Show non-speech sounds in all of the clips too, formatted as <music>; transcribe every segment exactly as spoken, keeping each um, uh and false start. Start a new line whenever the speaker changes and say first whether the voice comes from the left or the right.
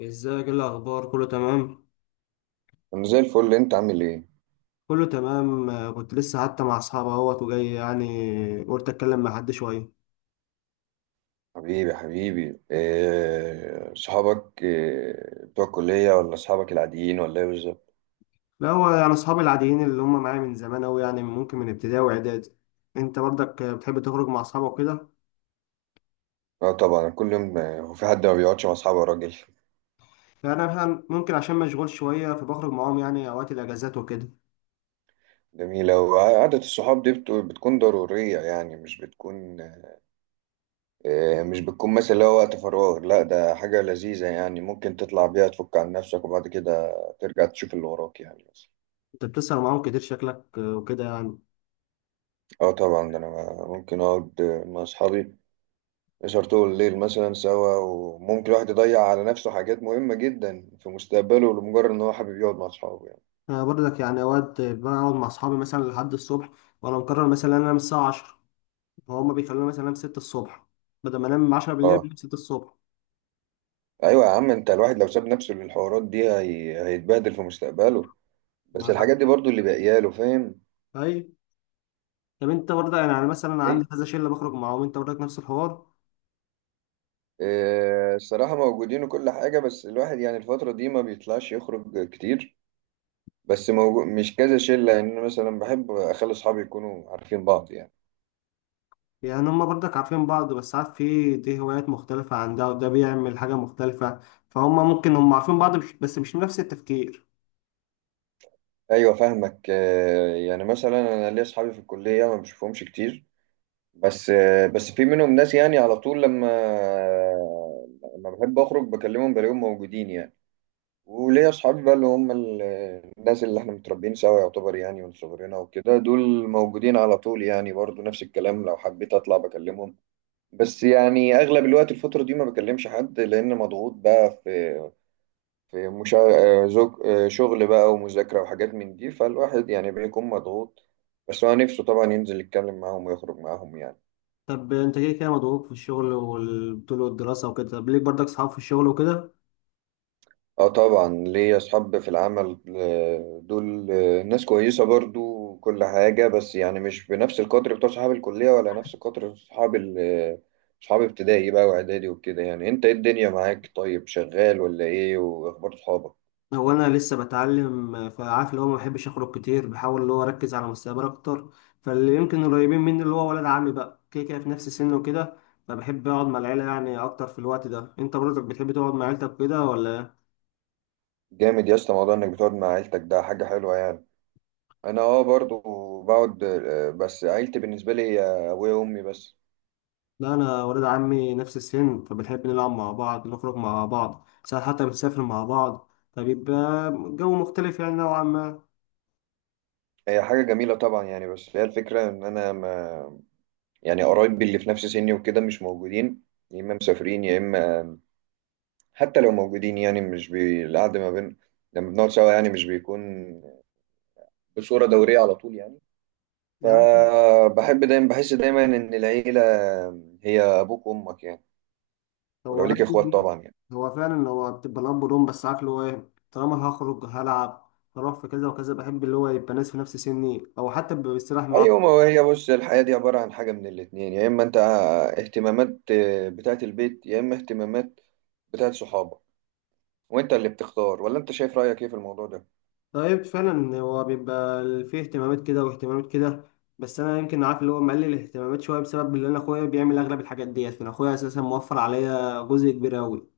left: ازيك، ايه الاخبار؟ كله تمام؟
right: انا زي الفل. انت عامل ايه؟
left: كله تمام. آه، كنت لسه حتى مع اصحابي اهوت وجاي، يعني قلت اتكلم مع حد شويه.
right: حبيبي حبيبي، إيه صحابك، إيه بتوع الكلية ولا صحابك العاديين ولا ايه بالظبط؟
left: لا هو يعني اصحابي العاديين اللي هم معايا من زمان اوي، يعني ممكن من ابتدائي واعدادي. انت برضك آه، بتحب تخرج مع اصحابك وكده؟
right: اه طبعا كل يوم. آه، هو في حد ما بيقعدش مع اصحابه يا راجل؟
left: يعني انا مثلاً ممكن عشان مشغول شويه، فبخرج معاهم يعني اوقات الاجازات وكده.
right: جميلة. وقعدة الصحاب دي بت- بتكون ضرورية، يعني مش بتكون إيه، مش بتكون مثلا اللي هو وقت فراغ. لا، ده حاجة لذيذة يعني ممكن تطلع بيها تفك عن نفسك، وبعد كده ترجع تشوف اللي وراك يعني.
left: انت بتسهر معاهم كتير شكلك آه، وكده يعني؟
right: اه طبعا، ده انا ممكن اقعد مع اصحابي سهر طول الليل مثلا سوا، وممكن الواحد يضيع على نفسه حاجات مهمة جدا في مستقبله لمجرد ان هو حابب يقعد مع اصحابه يعني.
left: انا برضك يعني اوقات آه، بقعد مع اصحابي مثلا لحد الصبح، وانا مقرر مثلا ان انا انام الساعه عشرة، وهم بيخلوني مثلا انام ستة الصبح. بدل ما انام عشرة بالليل
right: اه.
left: بنام ستة الصبح.
right: ايوه يا عم، انت الواحد لو ساب نفسه للحوارات دي هي... هيتبهدل في مستقبله. بس
left: ما.
right: الحاجات دي برضو اللي باقيه له، فاهم.
left: اي. طب انت برضه يعني انا مثلا
right: اي.
left: عندي كذا شله بخرج معاهم، انت برضك نفس الحوار؟
right: آه، الصراحة موجودين وكل حاجة، بس الواحد يعني الفترة دي ما بيطلعش يخرج كتير. بس موجود، مش كذا شلة يعني، أنا مثلا بحب أخلي أصحابي يكونوا عارفين بعض يعني.
left: يعني هما برضك عارفين بعض، بس عارف في دي هوايات مختلفه عن ده، وده بيعمل حاجه مختلفه، فهم ممكن هم عارفين بعض مش بس مش نفس التفكير.
right: أيوة فاهمك. آه، يعني مثلا أنا ليا أصحابي في الكلية ما بشوفهمش كتير. بس آه، بس في منهم ناس يعني على طول لما لما بحب اخرج بكلمهم بلاقيهم موجودين يعني. وليا اصحابي بقى اللي هم ال- الناس اللي احنا متربيين سوا يعتبر، يعني من صغرنا وكده، دول موجودين على طول يعني، برضو نفس الكلام لو حبيت اطلع بكلمهم. بس يعني اغلب الوقت الفترة دي ما بكلمش حد لان مضغوط بقى في في مشا... آه، زوج... آه، شغل بقى ومذاكرة وحاجات من دي، فالواحد يعني بيكون مضغوط. بس هو نفسه طبعا ينزل يتكلم معاهم ويخرج معاهم يعني.
left: طب انت كده كده مضغوط في الشغل والبطوله والدراسه وكده، طب ليك برضك صحاب في الشغل وكده؟
right: اه طبعا ليا اصحاب في العمل. آه، دول آه، ناس كويسه برضو كل حاجه. بس يعني مش بنفس القدر بتوع صحاب الكليه، ولا نفس قدر صحاب ال- آه، صحاب ابتدائي بقى واعدادي وكده يعني. انت ايه الدنيا معاك؟ طيب، شغال ولا ايه؟ واخبار صحابك؟
left: هو انا لسه بتعلم، فعارف اللي هو ما بحبش اخرج كتير، بحاول اللي هو اركز على مستقبلي اكتر. فاللي يمكن قريبين مني اللي هو ولد عمي، بقى كده كده في نفس السن وكده، فبحب اقعد مع العيله يعني اكتر في الوقت ده. انت برضك بتحب تقعد مع عيلتك كده ولا؟
right: جامد يا اسطى، موضوع انك بتقعد مع عيلتك ده حاجه حلوه يعني. انا اه برضو بقعد. آه، بس عيلتي بالنسبه لي هي ابويا وامي بس.
left: لا، انا ولد عمي نفس السن فبنحب نلعب مع بعض، نخرج مع بعض ساعات، حتى بنسافر مع بعض، فبيبقى جو مختلف يعني نوعا ما.
right: هي حاجه جميله طبعا يعني، بس هي الفكره ان انا ما يعني قرايبي اللي في نفس سني وكده مش موجودين. يا إما مسافرين، يا إما حتى لو موجودين يعني مش بي... القعدة ما بين لما بنقعد سوا يعني مش بيكون بصورة دورية على طول يعني.
left: يعني
right: فبحب دايما، بحس دايما إن العيلة هي أبوك وأمك يعني،
left: هو
right: ولو ليك إخوات
left: عنده-
right: طبعا يعني.
left: هو فعلا هو بتبقى الاب والام، بس عارف اللي هو ايه، طالما أنا هخرج هلعب هروح في كذا وكذا، بحب اللي هو يبقى ناس في نفس سني او حتى بيستريح معاه.
right: أيوة، ما هو هي بص، الحياة دي عبارة عن حاجة من الاتنين، يا إما أنت اهتمامات بتاعة البيت، يا إما اهتمامات بتاعة صحابك. وأنت اللي بتختار، ولا أنت شايف رأيك إيه في الموضوع ده؟
left: طيب فعلا هو بيبقى فيه اهتمامات كده واهتمامات كده، بس انا يمكن عارف اللي هو مقلل الاهتمامات شويه بسبب اللي انا اخويا بيعمل اغلب الحاجات ديت، فانا اخويا اساسا موفر عليا جزء كبير قوي.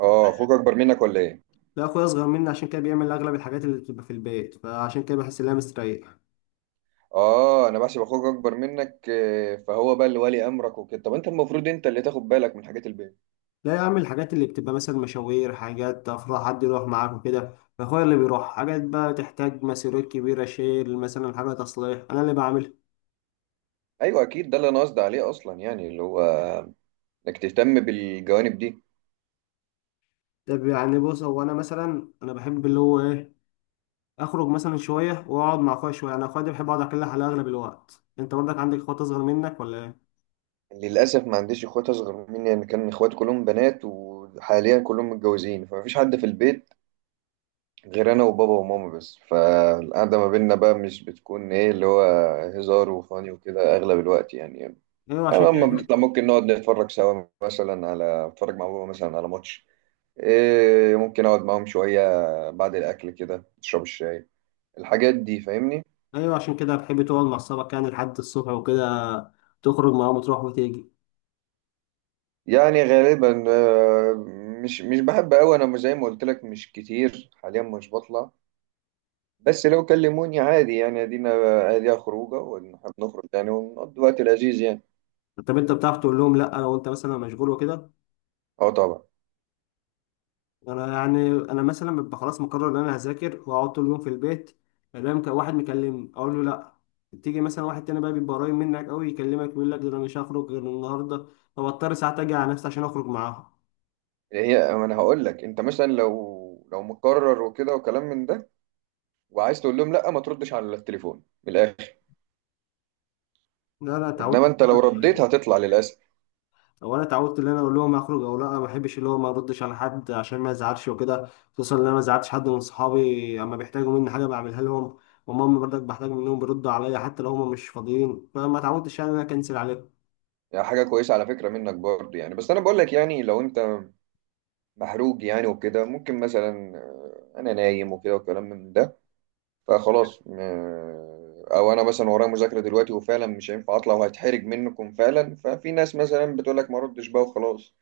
right: آه، أخوك أكبر منك ولا إيه؟
left: لا اخويا اصغر مني، عشان كده بيعمل اغلب الحاجات اللي بتبقى في البيت، فعشان كده بحس ان انا مستريح.
right: اه، انا بحسب اخوك اكبر منك آه، فهو بقى اللي ولي امرك وكده. طب انت المفروض انت اللي تاخد بالك من حاجات البيت.
left: لا يا عم، الحاجات اللي بتبقى مثلا مشاوير، حاجات افراح حد يروح معاك وكده، فاخويا اللي بيروح. حاجات بقى تحتاج مسيرات كبيره، شيل، مثلا حاجه تصليح، انا اللي بعملها.
right: ايوه اكيد، ده اللي انا قصدي عليه اصلا، يعني اللي هو انك تهتم بالجوانب دي.
left: طب يعني بص، هو انا مثلا انا بحب اللي هو ايه، اخرج مثلا شويه واقعد مع اخويا شويه. انا اخويا ده بحب اقعد اكلها على اغلب الوقت. انت برضك عندك اخوات اصغر منك ولا ايه؟
right: للاسف ما عنديش اخوات اصغر مني يعني. كان اخواتي كلهم بنات، وحاليا كلهم متجوزين، فمفيش حد في البيت غير انا وبابا وماما بس. فالقعده ما بيننا بقى مش بتكون ايه اللي هو هزار وفاني وكده اغلب الوقت يعني يعني.
left: ايوه، عشان
right: لما
left: كده.
right: بنطلع ممكن نقعد نتفرج سوا مثلا، على نتفرج مع بابا مثلا على ماتش، إيه، ممكن اقعد معاهم شوية بعد الاكل كده، اشرب الشاي، الحاجات دي فاهمني.
left: <laughs> ايوه، عشان كده بحب تقعد مع اصحابك يعني لحد الصبح وكده، تخرج معاهم وتروح وتيجي؟
right: يعني غالبا آه، مش مش بحب قوي، انا زي ما قلت لك مش كتير حاليا مش بطلع. بس لو كلموني عادي يعني ادينا اديها خروجه، ونحب نخرج يعني ونقضي وقت لذيذ يعني.
left: طب انت بتعرف تقول لهم لا لو انت مثلا مشغول وكده؟
right: اه طبعا.
left: انا يعني انا مثلا ببقى خلاص مقرر ان انا هذاكر واقعد طول اليوم في البيت، الاقي واحد مكلمني اقول له لا. تيجي مثلا واحد تاني بقى بيبقى قريب منك قوي يكلمك يقول لك ده انا مش هخرج غير النهارده، فبضطر ساعات اجي على نفسي عشان اخرج معاهم.
right: هي ما انا هقول لك، انت مثلا لو لو مقرر وكده وكلام من ده، وعايز تقول لهم لا، ما تردش على التليفون من الاخر.
left: لا، انا
right: انما
left: اتعودت
right: انت لو
left: بكل حاجة.
right: رديت هتطلع للاسف.
left: او انا اتعودت ان انا اقول لهم هخرج او لا، ما بحبش اللي هو ما اردش على حد عشان ما ازعلش وكده. خصوصا ان انا ما ازعلتش حد من صحابي، اما بيحتاجوا مني حاجه بعملها لهم، وماما برضك بحتاج منهم بيردوا عليا حتى لو هم مش فاضيين، فما اتعودتش يعني ان انا اكنسل عليهم.
right: يعني حاجة كويسة على فكرة منك برضه يعني، بس أنا بقول لك يعني لو أنت محروق يعني وكده، ممكن مثلا آه، أنا نايم وكده وكلام من ده، فخلاص. آه، أو أنا مثلا ورايا مذاكرة دلوقتي وفعلا مش هينفع أطلع، وهتحرج منكم فعلا. ففي ناس مثلا بتقول لك ما ردش بقى وخلاص.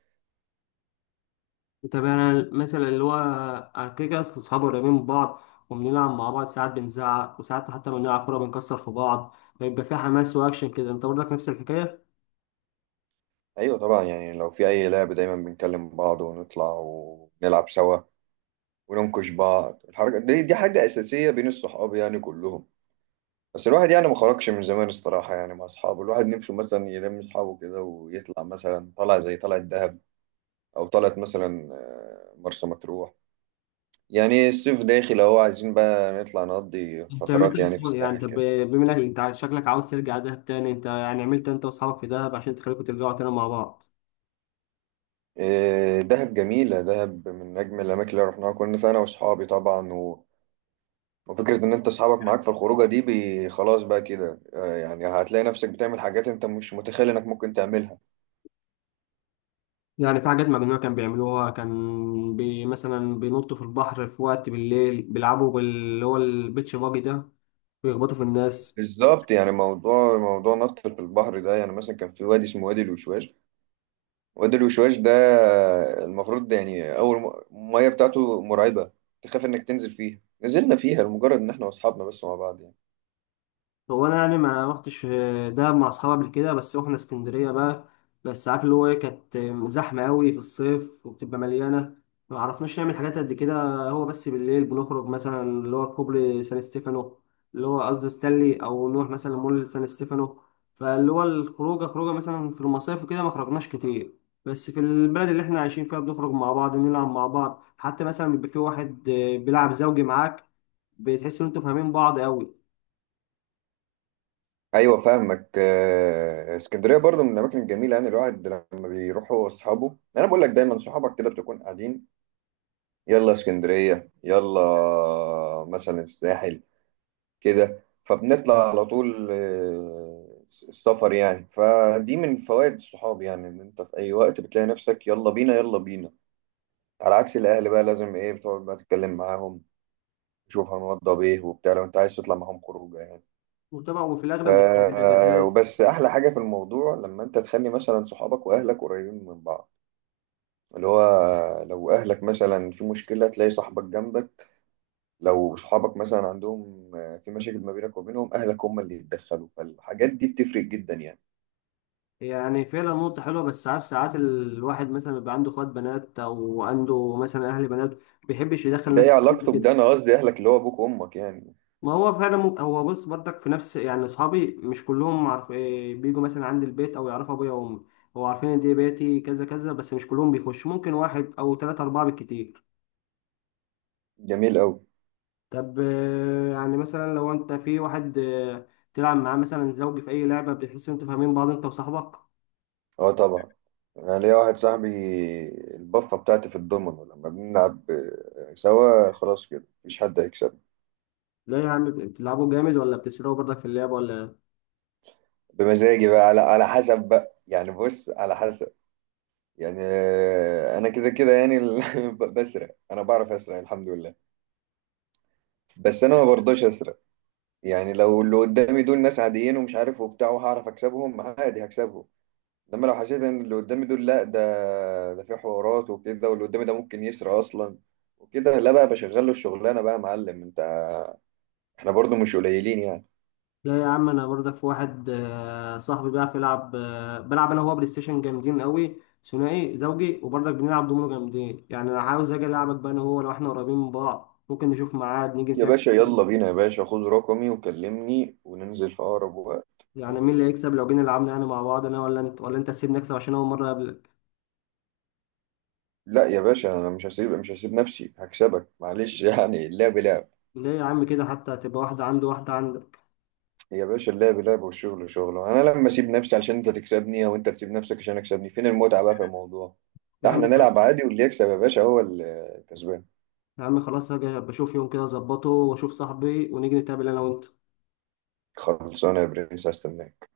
left: طب انا مثلا اللي هو أنا كده كده، اصل اصحابي قريبين من بعض، وبنلعب مع بعض ساعات بنزعق، وساعات حتى بنلعب كوره بنكسر في بعض، بيبقى في حماس واكشن كده. انت برضك نفس الحكايه؟
right: أيوة طبعا يعني لو في أي لعب دايما بنكلم بعض ونطلع ونلعب سوا وننكش بعض. الحركة دي، دي حاجة أساسية بين الصحاب يعني كلهم. بس الواحد يعني ما خرجش من زمان الصراحة يعني مع أصحابه. الواحد نمشي مثلا يلم أصحابه كده ويطلع مثلا، طلع زي طلعة دهب، أو طلعت مثلا آه، مرسى مطروح يعني. الصيف داخل أهو، عايزين بقى نطلع نقضي
left: انت عملت
right: فترات
left: ايه
right: يعني في
left: بصحابك؟ يعني
right: الساحل
left: طب
right: كده.
left: بما انك انت عايز- شكلك عاوز ترجع دهب تاني، انت يعني عملت انت واصحابك في دهب عشان تخليكم ترجعوا تاني مع بعض؟
right: آه، دهب جميلة، دهب من أجمل الأماكن اللي رحناها. كنا أنا وأصحابي طبعا و... وفكرة إن أنت أصحابك معاك في الخروجة دي بي... خلاص بقى كده، آه، يعني هتلاقي نفسك بتعمل حاجات أنت مش متخيل إنك ممكن تعملها.
left: يعني في حاجات مجنونه كان بيعملوها، كان بي مثلا بينطوا في البحر في وقت بالليل، بيلعبوا باللي هو البيتش باجي ده، بيخبطوا في الناس.
right: بالظبط، يعني موضوع موضوع نط في البحر ده، يعني مثلا كان في وادي اسمه وادي الوشواش. وادي الوشواش ده المفروض ده يعني اول م- الميه بتاعته مرعبه، تخاف انك تنزل فيها. نزلنا فيها لمجرد ان احنا واصحابنا بس مع بعض يعني.
left: هو انا يعني ما رحتش دهب مع اصحابي قبل كده، بس رحنا اسكندريه بقى. بس عارف اللي هو ايه، كانت زحمه قوي في الصيف وبتبقى مليانه، ما عرفناش نعمل حاجات قد كده. هو بس بالليل بنخرج مثلا اللي هو كوبري سان ستيفانو، اللي هو قصدي ستانلي، او نروح مثلا مول سان ستيفانو. فاللي هو الخروجه خروجه مثلا في المصايف وكده ما خرجناش كتير، بس في البلد اللي احنا عايشين فيها بنخرج مع بعض نلعب مع بعض، حتى مثلا بيبقى في واحد بيلعب زوجي معاك، بتحس ان انتوا فاهمين بعض قوي.
right: ايوه فاهمك. آه، اسكندريه برضو من الاماكن الجميله يعني. الواحد لما بيروح هو واصحابه، انا بقول لك دايما صحابك كده بتكون قاعدين، يلا اسكندريه، يلا مثلا الساحل كده، فبنطلع على طول. آه، السفر يعني فدي من فوائد الصحاب يعني، ان انت في اي وقت بتلاقي نفسك يلا بينا يلا بينا. على عكس الاهل بقى لازم ايه بتقعد بقى تتكلم معاهم، تشوف هنوضب ايه وبتاع لو انت عايز تطلع معاهم خروجه يعني.
left: وطبعا وفي
right: ف.
left: الاغلب بتبقى في الاجازات.
right: وبس احلى حاجه في الموضوع لما انت تخلي مثلا صحابك واهلك قريبين من بعض، اللي هو لو اهلك مثلا في مشكله تلاقي صاحبك جنبك، لو صحابك مثلا عندهم آه، في مشاكل ما بينك وبينهم، اهلك هم اللي يتدخلوا. فالحاجات دي بتفرق جدا يعني.
left: يعني فعلا نقطة حلوة، بس عارف ساعات الواحد مثلا بيبقى عنده اخوات بنات او عنده مثلا اهل بنات، ما بيحبش يدخل
right: ده ايه
left: ناس كتير
right: علاقته
left: كده.
right: بده؟ انا قصدي اهلك اللي هو ابوك وامك يعني.
left: ما هو فعلا ممكن، هو بص برضك في نفس يعني اصحابي مش كلهم، عارف إيه، بيجوا مثلا عند البيت او يعرفوا ابويا وامي. هو عارفين ان دي بيتي كذا كذا، بس مش كلهم بيخش، ممكن واحد او ثلاثة اربعة بالكتير.
right: جميل قوي.
left: طب آه، يعني مثلا لو انت في واحد آه، تلعب معاه مثلا زوجي في اي لعبة، بتحس ان انتوا فاهمين بعض انت وصاحبك؟
right: اه طبعا. انا ليا واحد صاحبي، البفه بتاعتي في الضمن، لما بنلعب آه، سوا خلاص كده مفيش حد هيكسب.
left: لا يا عم، بتلعبوا جامد ولا بتسرقوا برضك في اللعب ولا إيه؟
right: بمزاجي بقى على على حسب بقى، يعني بص على حسب، يعني آه، انا كده كده يعني ال- <laughs> بسرق، انا بعرف اسرق الحمد لله. بس انا ما برضاش اسرق. يعني لو اللي قدامي دول ناس عاديين ومش عارف وبتاع وهعرف اكسبهم عادي، هكسبهم. انما لو حسيت ان اللي قدامي دول لا، ده ده في حوارات وكده، واللي قدامي ده ممكن يسرق اصلا وكده، لا بقى بشغل له الشغلانه بقى يا معلم انت. احنا برضو مش قليلين يعني.
left: لا يا عم، انا برضك في واحد آه، صاحبي بيعرف يلعب، آه، بلعب انا وهو بلاي ستيشن جامدين قوي ثنائي زوجي، وبرضك بنلعب دومينو جامدين. يعني انا عاوز اجي العبك بقى انا وهو، لو احنا قريبين من بعض ممكن نشوف ميعاد نيجي
right: يا
left: نتقابل.
right: باشا يلا بينا، يا باشا خد رقمي وكلمني وننزل في اقرب وقت.
left: يعني مين اللي
right: و...
left: هيكسب لو جينا لعبنا يعني مع بعض، انا ولا انت؟ ولا انت تسيبني اكسب عشان اول مره اقابلك؟
right: لا يا باشا، انا مش هسيب مش هسيب نفسي، هكسبك معلش، يعني اللعب لعب.
left: ليه يا عم كده، حتى هتبقى واحده عندي واحده عندك.
right: يا باشا اللعب لعب والشغل شغل. انا لما اسيب نفسي علشان انت تكسبني، او انت تسيب نفسك عشان اكسبني، فين المتعة بقى في الموضوع؟
left: يا
right: لا
left: عم،
right: احنا نلعب عادي واللي يكسب يا باشا هو الكسبان.
left: يا عم خلاص، هاجي بشوف يوم كده اظبطه واشوف صاحبي ونيجي نتقابل انا وانت.
right: خلصانه يا برنس، هستناك.